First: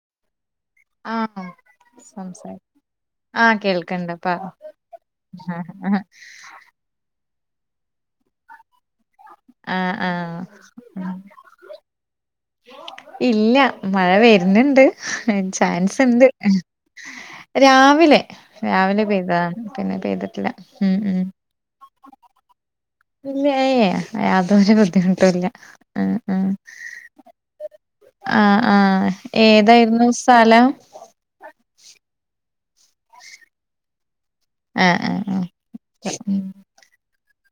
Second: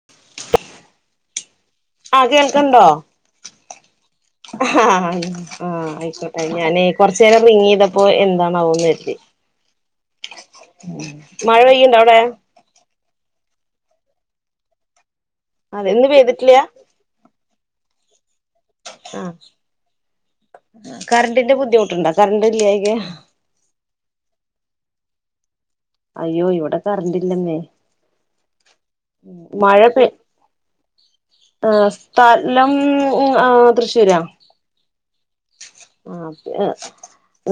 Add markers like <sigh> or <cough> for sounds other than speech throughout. <unintelligible> ആഹ ആഹ് സംസാരിക്ക ആഹ കേൾക്കണ്ട ആ ആഹ ആയിക്കോട്ടെ ഞാന കൊറച്ചു നേരം റിങ്ങ ചെയ്തപ്പോ എന്താണാവോന്ന് വരുത്തി ആ ആഹ മഴ പെയ്യണ്ടോ അവിടെ ഇല്ല മഴ വരുന്നുണ്ട് അതെ ചാൻസ് ഇന്ന് ഉണ്ട് പെയ്തിട്ടില്ല രാവിലെ രാവിലെ ആഹ് പെയ്തതാണ് പിന്നെ പെയ്തിട്ടില്ല ഉ ഉ എന്തെ ബുദ്ധിമുട്ട്ണ്ട കർണ്ട് ഇല്ല്യായ്ക ല്ല ഏയ് എ അതൊരു ബുദ്ധിമുട്ടുല്ല ആ ആ ഉം അയ്യോ ഇവിടെ കറണ്ട് ഇല്ലെന്നേ ആ ആഹ് ഏതായ്ര്ന്നു സ്ഥലം ആ സ്ഥലം ആ തൃശ്ശൂരാ ആഹ് ആഹ് ആഹ് ആ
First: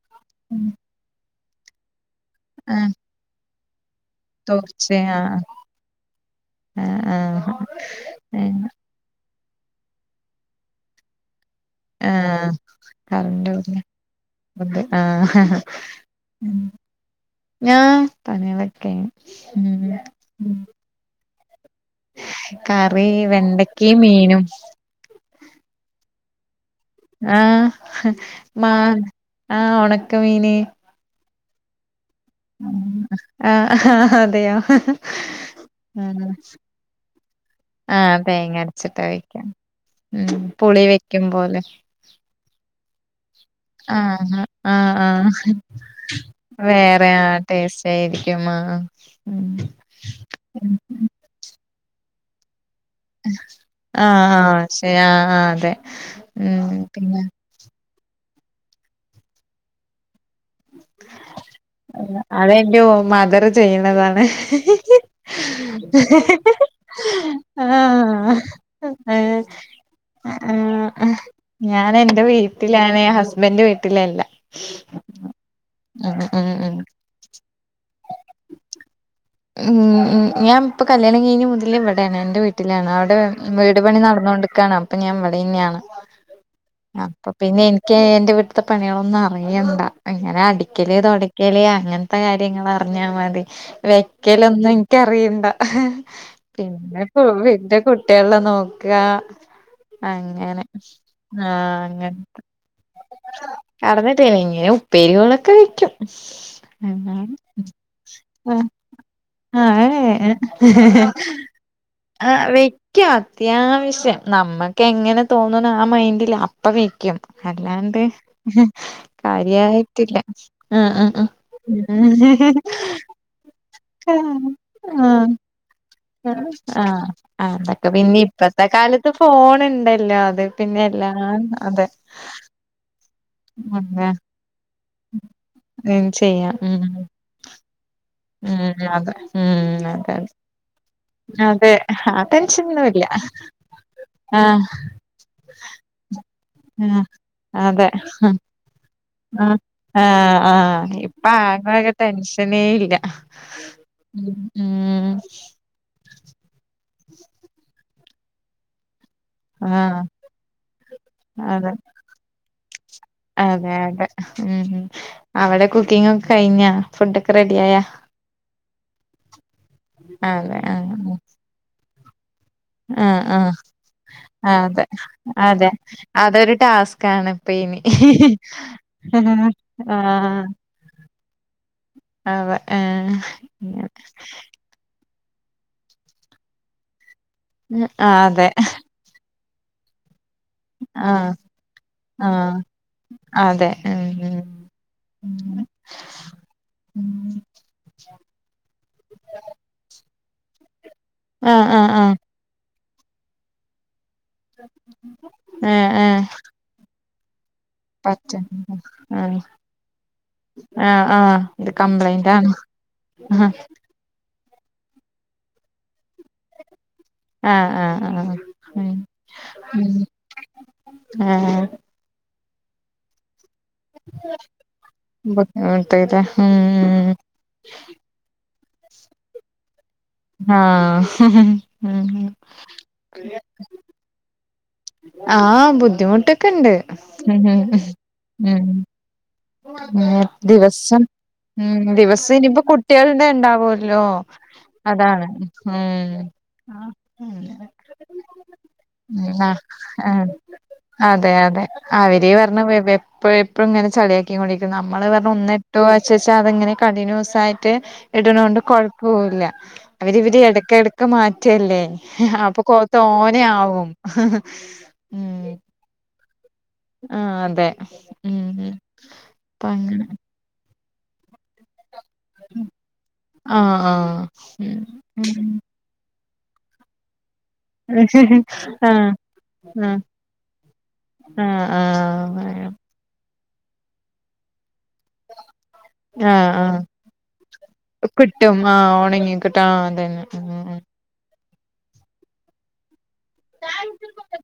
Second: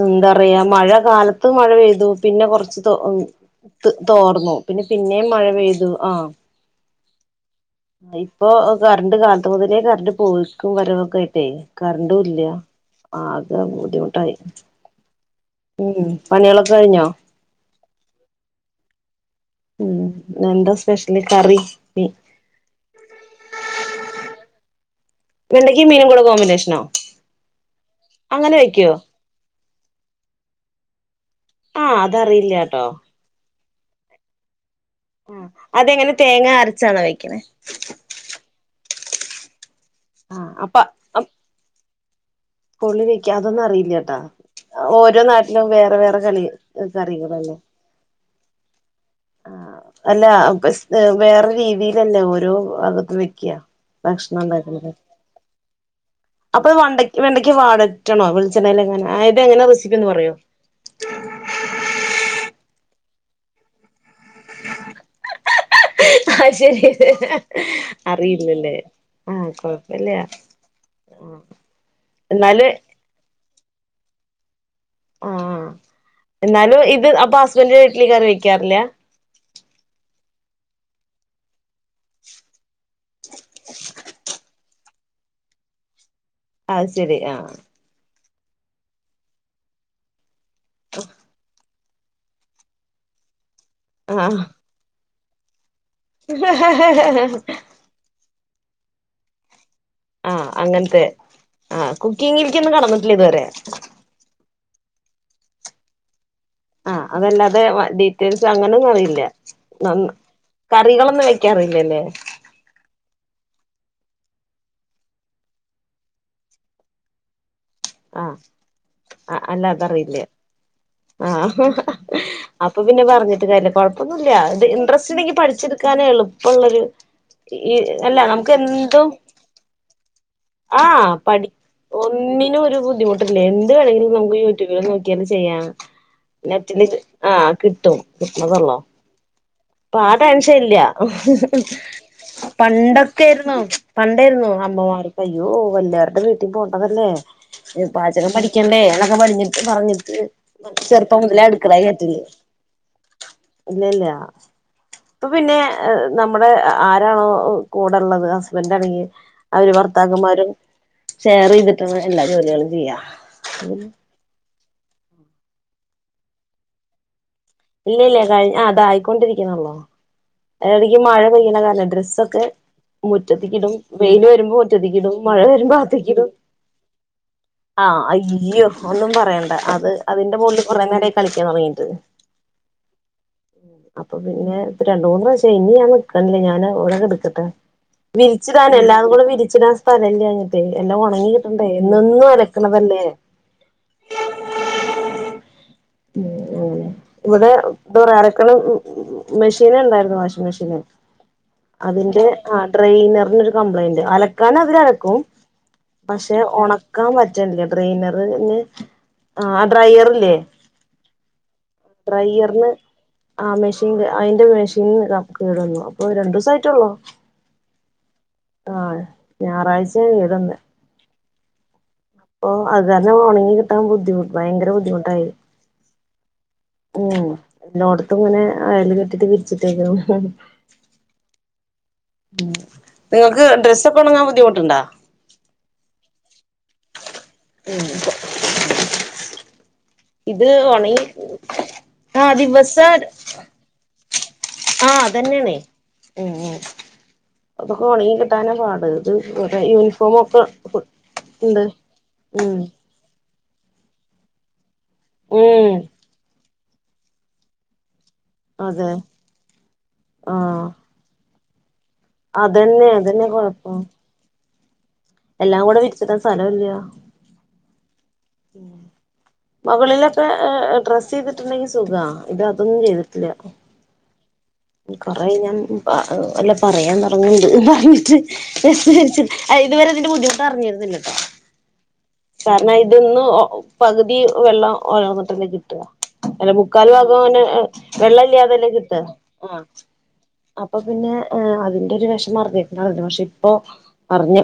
ന്താ റിയാ ഉം മഴ കാലത് ത്ത് മഴ പെയ്തു പിന്നെ കൊറച്ച് ആഹ് തോ ഉം തോർന്നു പിന്നെ പിന്നേം മഴ പെയ്തു ആ ഏ ആഹ് ഇപ്പൊ ആഹ് കർണ്ട് കാൽത്ത് മുതലേ കർണ്ട് പോയിക്കും വരവൊക്കെ ആയിട്ടേ കർണ്ടു ഇല്ല ആഹ് ആക കറണ്ട് ബുദ്ധിമുട്ടായി പോയില്ലേ ആഹ് ഉം പണിയളൊക്ക കയ്ഞ്ഞോ ഞാ പണ്യളൊക്ക്‌ ക്കയ്ഞ്ഞ് ഉം എന്താ സ്പെഷ്ല് കറി മീ കറി വെണ്ടക്കെ മീനും വെണ്ടക്കെ മീനും കൂടെ കോമ്പിനേഷനോ ആഹ് അങ്ങനെ മാ വെക്കുവോ ആഹ് ഒണക്ക മീന് ആഹ് അതറിയില്ല ട്ടോ ആ ആഹ് അതെയോ അതെങ്ങനെ തേങ്ങ അരച്ചാണോ വെക്ക്‌ണേ ആ തേങ്ങ അര്ച്ചിട്ടാ വെക്കാ ഉം ആഹ് അപ്പ പുളി വെക്കും പോലെ പുളി വെക്ക അതൊന്നും ആ അറിയില്ലട്ടാ അ ആഹ് ആ ഓരോ നാട്ടിലും വേറെ വേറെ കളി വേറെ ആ കറികളല്ലേ ടേസ്റ്റ് ഏര്ക്കും ആഹ് ഉം അല്ല അ പശ് വേറെ രീതിയിലല്ലേ ഓരോ വെക്ക ആഹ് ഭക്ഷണം ആഹ് ണ്ടാക്ക്‌ണ ശരി ആഹ് ആഹ് അതെ അപ്പൊ ഉം ഇ വെണ്ട പിന്നെ വെണ്ട ക്ക്യ വാടറ്റണോ വെൾച്ചെണേൽ എങ്ങന ആയ്ത് എങ്ങന റെസിപ്പി ഒന്ന് പറയോ അതെ ന്റു മദറ് ചെയ്യ്ണതാണ് <unintelligible> ചെയ്ത് അറിയില്ലല്ലേ ഏഹ് ആഹ് കൊഴപ്പല്ല ആ ഞാന് എന്റെ വീട്ടിലാണ് ഹസ്ബൻഡ് വീട്ടിലല്ല ആഹ് ഉം ഉം ഉം എന്നാലും ഇത് അപ്പൊ ഹസ്ബൻഡന്റെ വീട്ടിൽ കറി വക്കാറില്ല ഉം ഉം ഞാനിപ്പൊ കല്യാണം കഴിഞ് മുതൽ ഇവിടെണ് എൻ്റെ വീ വീട്ടിലാണ് അവിടെ വീട് പണി നടന്ന കൊണ്ടിക്കാണ് അപ്പൊ ഞാൻ ഇവിടെന്നെയാണ് അത് ശരി അപ്പൊ ആഹ് പിന്നെ എനിക്ക് എന്റെ വീട്ട്ത്തെ പണികളൊന്നും അറിയണ്ട ഇങ്ങനെ അടി വക്കല് തുടക്കല് അങ്ങൻത്തെ കാര്യങ്ങൾ അറിഞ്ഞാ മതി ആഹ് വെക്കലൊന്നും ക്കറിയണ്ട പിന്നെ വന്റെ കുട്ടികളെ നോക്ക ആഹ് അങ്ങനെ അങ്ങനത്തെ ആഹ് അങ്ങന കുക്കിങ്ങിലേക്കൊന്നും കടന്നിട്ടില്ല ഇതുവരെ കടന്ന തേങ്ങ ഉപ്പേരികളൊക്കെ വയ്ക്കും ആഹ് അതല്ലാതെ ഡീറ്റെയിൽസ് അങ്ങനെയൊന്നും അറിയില്ല ആഹ് നന്ന എഹ് കറികളൊന്നും വെക്കാറില്ലല്ലേ ആഹ് വെ ക്ക്‌ അത്യാവശ്യം നമ്മുക്ക് എങ്ങനെ തോന്നുന്നാ മൈൻഡില് അപ്പ വെക്കും അല്ലാണ്ട് ആഹ് അല്ല അതറിയില്ല കാര്യായിട്ടില്ല ആഹ് ആഹ് അഹ് ഉം അപ്പൊ പിന്നെ പറഞ്ഞിട്ട് കാര്യല്ല കുഴപ്പവൊന്നുവില്ല ഇന്ററസ്റ്റ് ഉണ്ടെങ്കി ആഹ് പഠിച്ചെടുക്കാന്നേ ഉള്ളു ആഹ് ആഹ് അതൊക്കെ പിന്നെ നമുക്ക് ഇപ്പത്തെ എന്തും കാലത്ത് ഫോൺണ്ടല്ലോ അത് പിന്നെ എല്ലാം അതെ ഇതിനു ഒരു ബുദ്ധിമുട്ടില്ലേ എന്ത്ണെങ്കിലും നമുക്ക് യൂട്യൂബിൽ നോക്കിയാല് ചെയ്യാം <unintelligible> ചെയ്യും നറ്റില് ആഹ് കിട്ടും ഉം അത ഉം അപ്പൊ ആ അതെ ടെൻഷൻ ഇല്ല. അതെ ആ ടെൻഷനൊന്നുല്ല പണ്ടൊക്കെ ആയിരുന്നു പണ്ടായിരുന്നു ആഹ് അമ്മമാർ. അയ്യോ വല്ലോരുടെവീട്ടിൽ ആഹ് പോണ്ടതല്ലേ? അതെ <unintelligible> ആ പറഞ്ഞിട്ട് ആഹ ആഹ് ചെറുപ്പം ഇപ്പ മുതലേ ആ അടുക്കളെ വക കേറ്റല് ടെൻഷനേ ഇല്ല ഉം ഇപ്പ പിന്നെ നമ്മുടെ ആരാണോ കൂടെ ഇള്ളത് ഹസ്ബന്റ് ആണെങ്കിൽ അവര് ആഹ് ഭർത്താക്കന്മാരും ഷെയർ അതെ ചെയ്തിട്ടാണ് എല്ലാ ജോലികളും ചെയ്യ അതെ അതെ ഉം അവിടെ കുക്കിങ് ഒക്കെ കഴിഞ്ഞാ ഫുഡൊക്കെ റെഡിയായ ഇല്ല ഇല്ല കഴി ആ ഇതായിക്കൊണ്ടിരിക്കണൊള്ളു അതെ അയിനെടക്ക് ആഹ് മഴ പെയ്യണ കാരണം ഡ്രസ്സൊക്കെ ആഹ് ആഹ് മുറ്റത്തിക്കിടും വെയിൽ വരുമ്പോ അതെ മുറ്റത്തിക്കിടും മഴ അതെ വരുമ്പോ അകത്തിക്കിടും അതൊരു ടാസ്കാണ് ഇപ്പ ഇനി ആഹ് അയ്യോ ഒന്നും പറയണ്ട അത് അതിന്റെ ആഹ് മോളില് കൊറെ നേരായി കളിക്കാൻ തൊടങ്ങീട്ട് അതെ ഏഹ് മൂന്നു പ്രാശ്യായി ഇനി ഞാൻ നിക്കണില്ല ഞാൻ ഇവിടെ കെടക്കട്ടെ ആഹ് അതെ വിരിച്ചിടാന് എല്ലാതും കൂടെ വിരിച്ചിടാൻ സ്ഥലഇല്ല്യഞ്ഞിട്ടേ എല്ലാം ഒണങ്ങി ആഹ് കിട്ടണ്ടേ എന്നെന്നും ആഹ് അലക്ക്ണതല്ലേ അതെ ഉം ഉം ഉം ഉം ഇവിടെ ന്താപറയ അലക്ക്‌ണ മെഷീൻ ഇണ്ടായിരുന്നു വാഷിംഗ് മെഷീന് ആഹ് ആഹ് ആഹ് അതിന്റെ ഡ്രയ്നെറിനൊരു കംപ്ലയിന്റ് അലക്കാൻ അതിലലക്കും ഏഹ് ഏഹ് പക്ഷെ ഒണക്കാൻ പ റ്റണില്ല ഡ്രൈനറ് പറ്റും ന് ആഹ് ആ ഡ്രയറില്ലേ ആഹ് ആഹ് ഇത് കംപ്ലൈയിന്റ് ആണ് ഡ്രയറിന് ആ മെഷീൻ അയിന്റെ മെഷീന് ഇതാ കേടന്നു അപ്പൊ രണ്ടൂസായിട്ടൊള്ളു ആഹ് ആഹ് ആഹ്. ഉം ആഹ ഞായറാഴ്ച്ചേ ഉം കേടന്നെ ഏഹ് അപ്പൊ അത് കാരണം ഒണങ്ങി കി കിട്ടാൻ ബുദ്ധിമുട്ട് ഭയങ്കര ബുദ്ധിമുട്ടായി ഉം എല്ലോട്ത്തും ഇങ്ങനെ അയല് കെട്ടിട്ട് വിരിച്ചിട്ടേക്കുന്നു ആഹ ഉം നിങ്ങക്ക് ഡ്രസ് ഒക്കെ ഒണങ്ങാൻ ബുദ്ധിമുട്ടുണ്ടാ ആഹ് ബുദ്ധിമുട്ടൊക്കെ ഉണ്ട് ഉം ഉം ഇത് ദിവസം ഒണങ്ങി ഉം ദിവസം ഇനിയിപ്പ കുട്ട്യാള്ടെ ഇണ്ടാവല്ലോ ആഹ അതെന്നേണേ ഉം ഉം ഉം അതൊക്കെ ഒണങ്ങി കിട്ടാനാ പാട് ഇത് ആ കൊറേ യൂ ആ നിഫോമൊക്കെ അതെ അതെ അവര് പറഞ്ഞ എപ്പോഴും എപ്പോഴും ഇങ്ങനെ ചളിയാക്കി കൊണ്ടിരിക്കും നമ്മള് പറഞ്ഞ ഒന്ന് ഇട്ടാ ഉം പോവാച്ച് ച്ചാ അതങ്ങനെ കണ്ടിന്യൂസ് ആയിട്ട് ഇടുണോണ്ട് അതെ കൊഴപ്പൂം ഇല്ല അവരിവര് ആഹ് ഇടക്കിടക്ക് ഒക്കെ മാറ്റല്ലേ അപ്പൊ കൊ അതന്നെ അതന്നെ കൊഴപ്പം തോനയാവും എല്ലാം കൂടെ വിരിച്ചിടാൻ സ്ഥലോം ഇല്ല ആഹ അതെ ഉം അപ്പ അങ്ങനെ മൊകളിലൊക്കെ ഡ്രസ്സ് ചെയ്തിട്ടുണ്ടെങ്കി സുഖാ ഇത് അതൊന്നും ചെയ്തിട്ടില്ല ആഹ് ആഹ് ഉം കൊറെ ആയി ഉം ഞാൻ പ അല്ല പറയാൻ തൊടങ്ങ്ണ്ട് ആ <unintelligible> ഇതുവരെ ഇതിന്റെ ബുദ്ധിമുട്ടറിഞ്ഞിരുന്നില്ലട്ടോ ആഹ് ആഹ് കാരണം ഇതൊന്ന് പകുതി വെള്ളം ഒലർന്നിട്ടെന്നെ കിട്ട ആ ആ അല്ല ആ മുക്കാൽ ഭാഗം അങ്ങനെ വെള്ളം കിട്ടും ഇല്ലാതെല്ലേ ആ കിട്ട ഉണങ്ങി കിട്ടും ആ അതന്നെ അപ്പൊ പിന്നെ ആ അതിന്റെ ഒരു വെഷമം അറിഞ്ഞിട്ടിണ്ടാവില്ല പക്ഷെ ഇപ്പൊ അറിഞ്ഞു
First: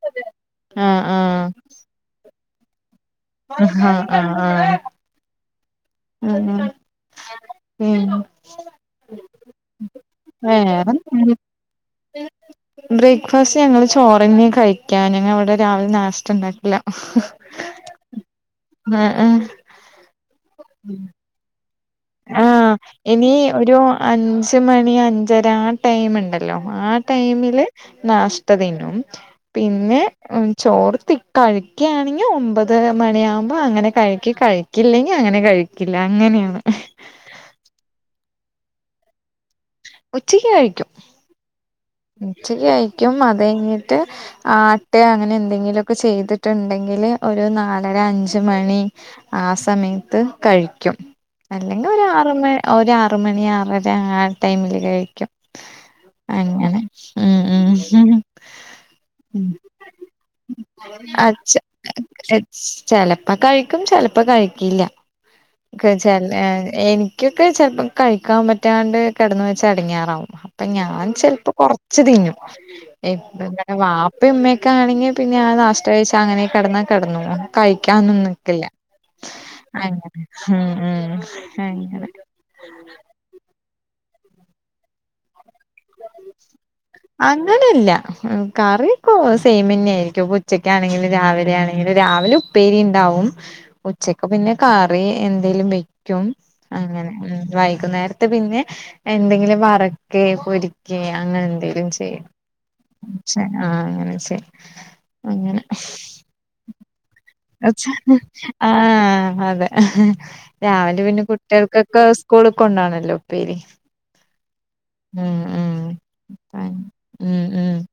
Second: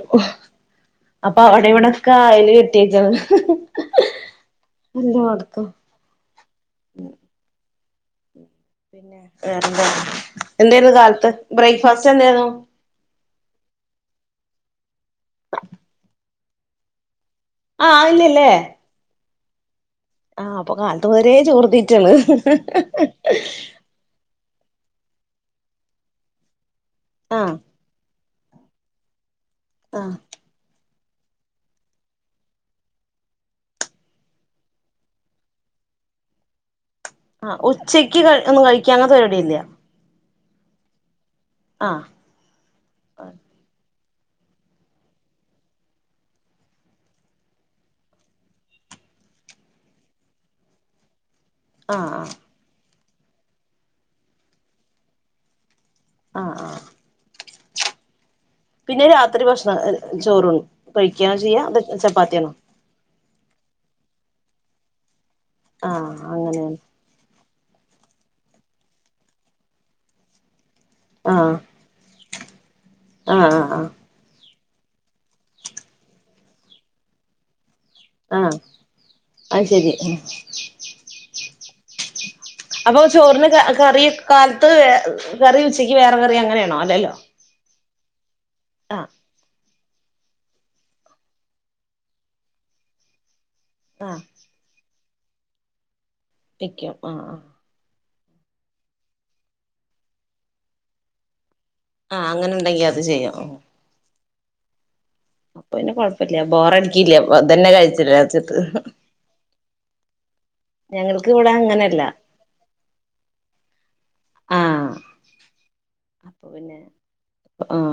ആ ആ അപ്പൊ അവിടെ ഇവിടൊക്കെ അയൽ കെട്ടിയേക്കന്ന് ആഹ് ആഹ് ആഹ് എല്ലോട്ത്തും ആഹ് ആഹ് ഉം പിന്നെ വേറെന്ത വേറെ എന്തായിരുന്നു കാലത്ത് ബ്രേക്ക്ഫാസ്റ്റ് എന്തായിരുന്നു ബ്രേക്ക്ഫാസ്റ്റ് ഞങ്ങള്ൾ ചോറെന്ന കഴിക്കാ ഞങ്ങള് ഇവിടെ രാവിലെ നാശ്ത ഉണ്ടാക്കില്ല ആ ഇല്ലില്ലേ ആഹ് ആഹ് ആഹ് അപ്പൊ കാലത്ത് മുതലേ ചോർത്തിറ്റാണ് ആഹ് ഇനി ഒരു അഞ്ച് മണി അഞ്ചര ആ ടൈമുണ്ടല്ലോ ആ ആഹ് ടൈമില് നാഷ്ത തിന്നും പിന്നെ ആഹ് ചോർത്തി കഴിക്കുകയാണെങ്കിൽ ഒമ്പതര മണിയാവുമ്പോ അങ്ങനെ കഴിക്കും കഴി ക്കില്ലെങ്കിൽ അങ്ങനെ കഴിക്കില്ല അങ്ങനെയാണ് ആഹ് ഉച്ചയ്ക്ക് ഒന്നും കഴിക്കുക അങ്ങനത്തെ പരിപാടി ഇല്ല ഉച്ചക്ക് കഴിക്കും ആഹ് ഉച്ചക്ക് കഴിക്കും അത് കഴിഞ്ഞിട്ട് ആട്ട അങ്ങനെ എന്തെങ്കിലുമൊക്കെ ചെയ്തിട്ടുണ്ടെങ്കിൽ ഒരു നാലര അഞ്ച് മണി ആ സമയത്ത് കഴിക്കും അല്ലെങ്കിൽ ഒരു ആഹ് ആറ് ആഹ് മണി ഒരു ആറ് മണി ആറര ആ ടൈമില് കഴിക്കും ആഹ് അങ്ങനെ ആഹ് ഉം ഉം ഉം പിന്നെ രാത്രി ഭക്ഷണം ചോറ് കഴിക്കാ അച്ച ചെയ്യാ അതോ ചപ്പാത്തിയാണോ ചെലപ്പോ കഴിക്കും ചെലപ്പോ കഴിക്കില്ല ച ആഹ് എനി അങ്ങനെയാണ് എനിക്കൊക്കെ ചെലപ്പോൾ കഴിക്കാൻ പറ്റാണ്ട് കിടന്ന് വെച്ചാ എടങ്ങാറാവും അപ്പം ഞാൻ ചെലപ്പോൾ ആഹ് കുറ ച്ച്തിന്നും ആഹ് ആഹ് ആഹ് ഇപ്പം ഇമ്മയ്ക്കാണെങ്കി പിന്നെ ആ നഷ്ടം ഴിച്ചാ അങ്ങനെ കിടന്നാ കിടന്നതാ കഴിക്കാനും ആഹ് നിക്കില്ല അത് ശരി അങ്ങനെ ഉം ഉം അങ്ങനെ അപ്പൊ ചോറിന് കറി കാലത്ത് കറി ഉച്ചക്ക് വേറെ കറി അങ്ങനെയാണോ അല്ലല്ലോ അങ്ങനെയില്ല കറി ആഹ് കോ സെമന്നെ ആയിരിക്കും അപ്പൊ ഉച്ചക്കാണെങ്കിലും രാവിലെ ആണെങ്കിലും രാവിലെ ഉപ്പേരി ഉണ്ടാവും ആഹ് ഉച്ചക്ക് പിന്നെ കറി എന്തേലും വെക്കും വെക്കും അങ്ങനെ ആഹ് ആഹ് വൈകുന്നേര പിന്നെ എന്തെങ്കിലും വറക്ക പൊരിക്ക അങ്ങനെ എന്തെങ്കിലും ശരി ആഹ് അങ്ങനെ ഉണ്ടെങ്കി അത് ചെയ്യാം ആഹ് അങ്ങനെ ശരി അപ്പൊ പിന്നെ കൊഴപ്പില്ല ബോറടിക്കില്ല അ തന്നെ കഴിച്ചില്ല രാജ്യത്ത് ആഹ് അതെ രാവിലെ പിന്നെ ഞങ്ങൾക്ക് ഇവിടെ അങ്ങനെയല്ല കുട്ടികൾക്കൊക്കെ സ്കൂൾ കൊണ്ടോണല്ലോ ഉപ്പേരി ആഹ് ഉം ഉം അപ്പൊ പിന്നെ ഉം ഉം ആഹ്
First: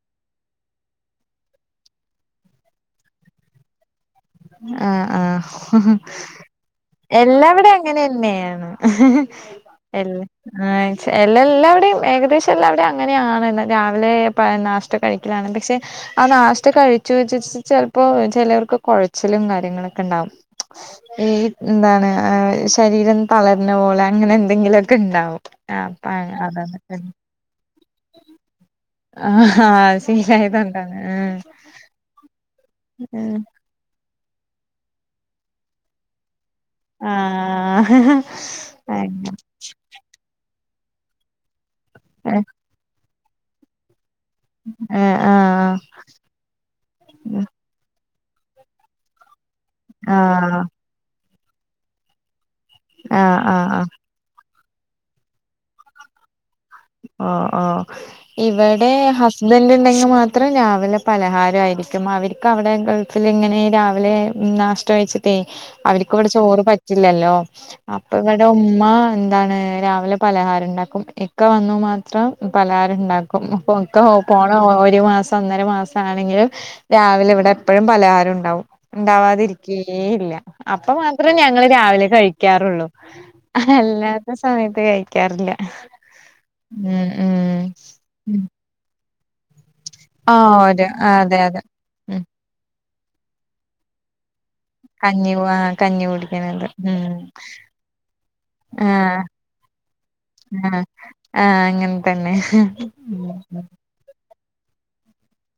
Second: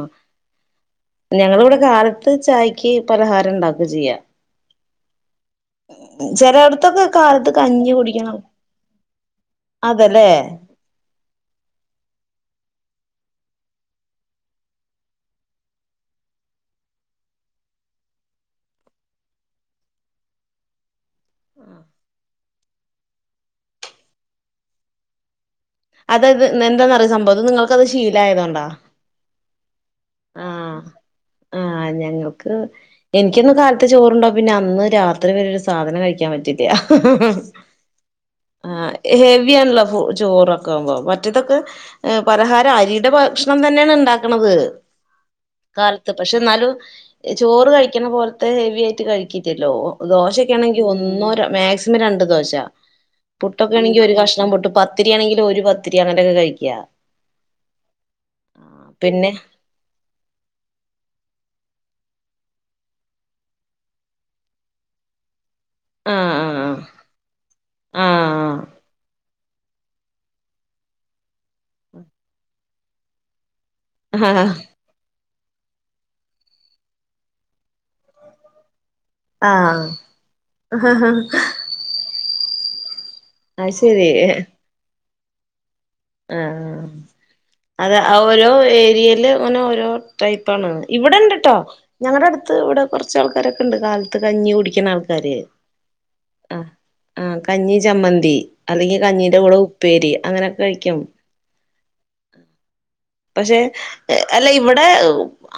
ഞങ്ങളിവിടെ കാലത്ത് ചായയ്ക്ക് പലഹാരം ഉണ്ടാക്കുക ചെയ്യാ ആഹ് ആഹ് ചിലയിടത്തൊക്കെ കാലത്ത് എല്ലാവിടെ കഞ്ഞി കുടിക്കണം അങ്ങനെന്നെയെയാണ് എല്ല അതല്ലേ ആഹ് പക്ഷെ എല്ല എല്ലാവവിടെയും ഏകദേശം എല്ലാംവിടെയും അങ്ങനെയാണ് രാവിലെ നാഷ്ട കഴിക്കലാണ് പക്ഷേ ആഹ് നാശ്ത കഴിച്ചു വിചാരിച്ചു ചിലപ്പോ ചെലർക്ക് കൊഴ ച്ചലും കാര്യങ്ങളൊക്കെ ഉണ്ടാവും ഉം എന്താണ് ശരീരം തളർന്ന പോലെ അങ്ങനെ എന്തെങ്കിലുമൊക്കെ ഉണ്ടാവും അ ആ അതൊ അത് നിങ്ങൾക്ക്ത് ശീലായ ത് കൊണ്ടാ ആഹ് ആഹ് ശീലായതോണ്ടാണ് ആഹ് ആഹ് ഞങ്ങൾക്ക് ഉം എനിക്കിന്ന് കാലത് ത് ചോറ്ണ്ടാ പിന്നെ അന്ന് രാത്രി വരെ ഒരു സാധനം കഴിക്കാൻ പറ്റില്ല ആഹ് ആഹ് അങ്ങനെ ഹെവി ആണല്ലോ ചോറ് മറ്റേതൊക്കെ പലഹാരം അരിയുടെ ഭക്ഷണം തന്നെയാണ് ഉണ്ടാക്കണത് ഏഹ് ആഹ് അത പക്ഷേ നാലും ചോറ്കഴിക്ണ പോലത്തെ ഹെവിആയിട്ട് കഴികിലല്ലോ ആഹ് ദോശകാണെങ്കി ഒന്നോ രണ് മാക്സിമം രണ്ട് ദോശ ആഹ് ആഹ് പുട്ടൊക്കെ ആഹ് ആണെങ്കിൽ ഒരു കഷ്ണം പുട്ട് പ പത്തിരിയാണെങ്കിൽ ഒരു പത്തിരി അങ്ങനെയൊക്കെ കഴിക്കാ ഓഹ് ഓഹ് ഇവടെ പിന്നെ ഹസ്ബൻറ് ണ്ടെങ്കിൽ മാത് ത്ര ലാവിലെ പലഹാരായിരിക്കും അവർക്കവടെ ഗൾഫിലിങ്ങനെ രാവിലെ നാഷ്ടകയിച്ചി പ്പെ അവർക്ക്ഇവിടെ ആഹ് ചോറ് പറ്റില്ലല്ലോ അപ്പൊ ഇവിടെ ആഹ് ഉമ്മ ന്താണ് രാവിലെ പലഹാരണ്ടാക്കും ഇക്ക വന്നു മാത്രം പലഹാരം ണ്ടാക് കോം പൊക്ക ഒ ആഹ് ആഹ് പോണ ഒരു മാസ ഒന്നര മാസാണെങ്കിലും രാവിലെ ഇവിടെ എപ്പോഴും പലഹാരം ഉണ്ടാവും. ഉണ്ടാവാതിരിക്കേയേയില്ല അപ്പ ആഹ് ആഹ് മാത്രേ ഞങ്ങള് രാവിലെ കഴിക്കാറുള്ളൂ. അത് അല്ലാത്ത ശരി സമയത്ത് കഴിക്കാറില്ല. ആഹ് ഉം ഉം അത് ഉം ഓരോ ഏരിയയില് ങ്ങനെ ഓരോ ആഹ് ടൈപ്പാണ് ഒരു ആ അതെ ഇവിടെണ്ട്ട്ടോ. അതെ ഉം ഞങ്ങടെ അടുത്ത് ഇവിടെ കെറച്ച് ആൾക്കാരൊക്കെണ്ട് കാലത്ത് കഞികു ടിക്ണ കഞ്ഞി ആൾക്കാര് ആ കഞ്ഞി കുടിക്കണത് അഹ് ഉം ആഹ് കഞ്ഞി ചമ്മന്തി. അല്ലെങ്കി ആഹ് കഞ്ഞീന്റെ കൂടെ ഉപ്പേരി അങ്ങനെ ആഹ് ആഹ് അങ്ങൻതന്നെ. എഹ് അല്ല ഇവിടെ!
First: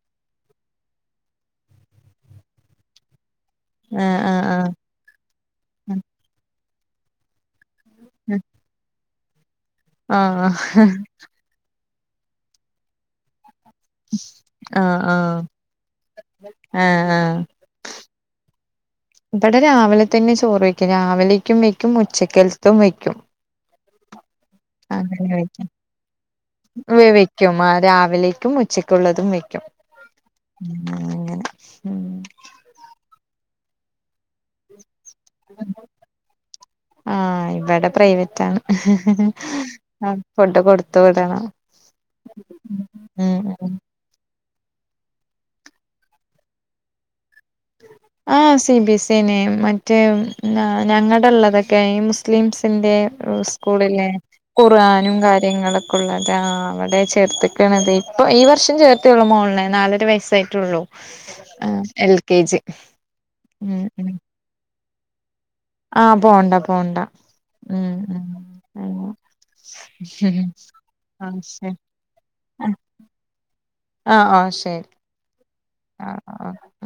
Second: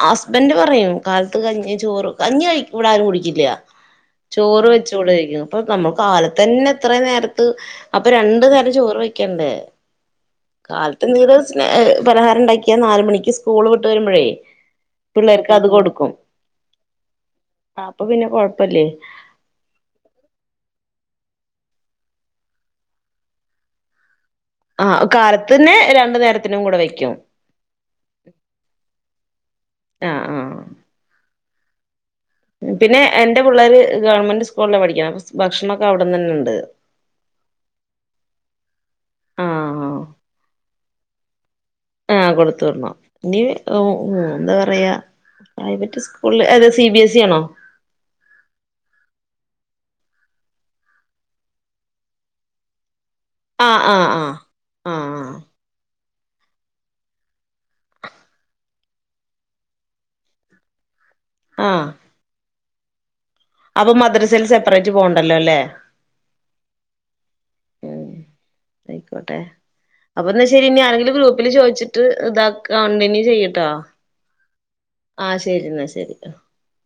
ഹസ്ബൻഡറ് പറയും കാലത്ത് കഞ്ഞി ചോറ് കഞ്ഞി കഴി ഇവെടാരും കുടിക്കില്ല. ആഹ് ആഹ് ചോറ് ആഹ് വെച്ചുകൂടെയിക്കും അപ്പൊ നമ്മ കാലത്തന്നെ ഇത്രേ നേരത്ത് അപ്പൊ രണ്ടു നേരം ചോറ് വയ്ക്കണ്ടേ? അഹ് ആഹ് കാലത്ത് ന്തേലൊര് സ്‌നേ പലഹാര ണ്ടാക്കിയാൽ നാല്മണിക്ക് സ് കൂള് വിട്ടുവരുമ്പോഴേ ആഹ് പിള്ളേർക്ക് അത് കൊടുക്കും. ആഹ് ആഹ് അപ്പൊ പിന്നെ കൊഴപ്പല്ലേ. ഇവിടെ രാവിലെ തന്നെ ചോറ് വയ്ക്കും രാവിലേക്കും വയ്ക്കും ഉച്ചക്കൽത്തും വയ്ക്കും. ആഹ് കാലത്തിന്നെ രണ്ട് നേര വെവെക്കും ആഹ് രാവിലേക്കും ഉച്ചക്കുള്ളതും വെക്കും. ആഹ് അങ്ങനെ ഉം. പിന്നെ എന്റെ പിള്ളേര് ഗവൺമെന്റ് സ്കൂളിലാപഠിക്ക്ണേ അപ ഭക്ഷണൊക്കെ അവട്ന്നന്നെ ഇണ്ട്. ആഹ് ഇവടെ പ്രൈവറ്റ് ആണ് ആഹ് ഫുഡ് കൊടുത്തു വിടണം. ആഹ് കൊടുത്ത് വിടണം ഉം ഇനി ഉം ഓ ഓഹ് ന്താ പറയാ പ്രൈവറ്റ് സ്കൂളില് അതെ സി ബി എസ് ഇ ആണോ? ആഹ് സി ബി എസ് നെ മറ്റേ ഞങ്ങടെള്ളതൊക്കെ ഇ മുസ്ലിംസിന്റെറ ആഹ് സ്കൂളില്ലേ? ആഹ് ആഹ് ഖർആാനും ആഹ് കാര്യങ്ങളൊക്കെ ഉള്ളതാ അവടെ ചേർത്ത്ക്ക്ണ തെയ് ഇപ്പൊ ഈ വർഷം ചേർ ത്ഹ് മോള്ളേ നാലര വയസ്സായിട്ടെള്ളൂ. <inaudible> ആഹ് എൽ കെ ജി. ഉം അപ്പൊ ഉം മദ്രസയൽ സെപ്പറേറ്റ് പോവണ്ടല്ലോല്ലേ? ആഹ് പോണ്ട പോണ്ട ഉം ഉം ആയിക്കോട്ടെ. അപ്പ എന്നാ ശരി ഇനി ആരെങ്കിലും ആഹ് ഗ്രൂപ്പില് ശരി ചോയ്ച്ചിട്ട് ഇതാ കണ്ടിന്യൂ ചെയ്യട്ടോ? ആഹ് ആഹ് ശരി. ആഹ് ശരിെന്നാ ശരി. ആഹ് ആഹ്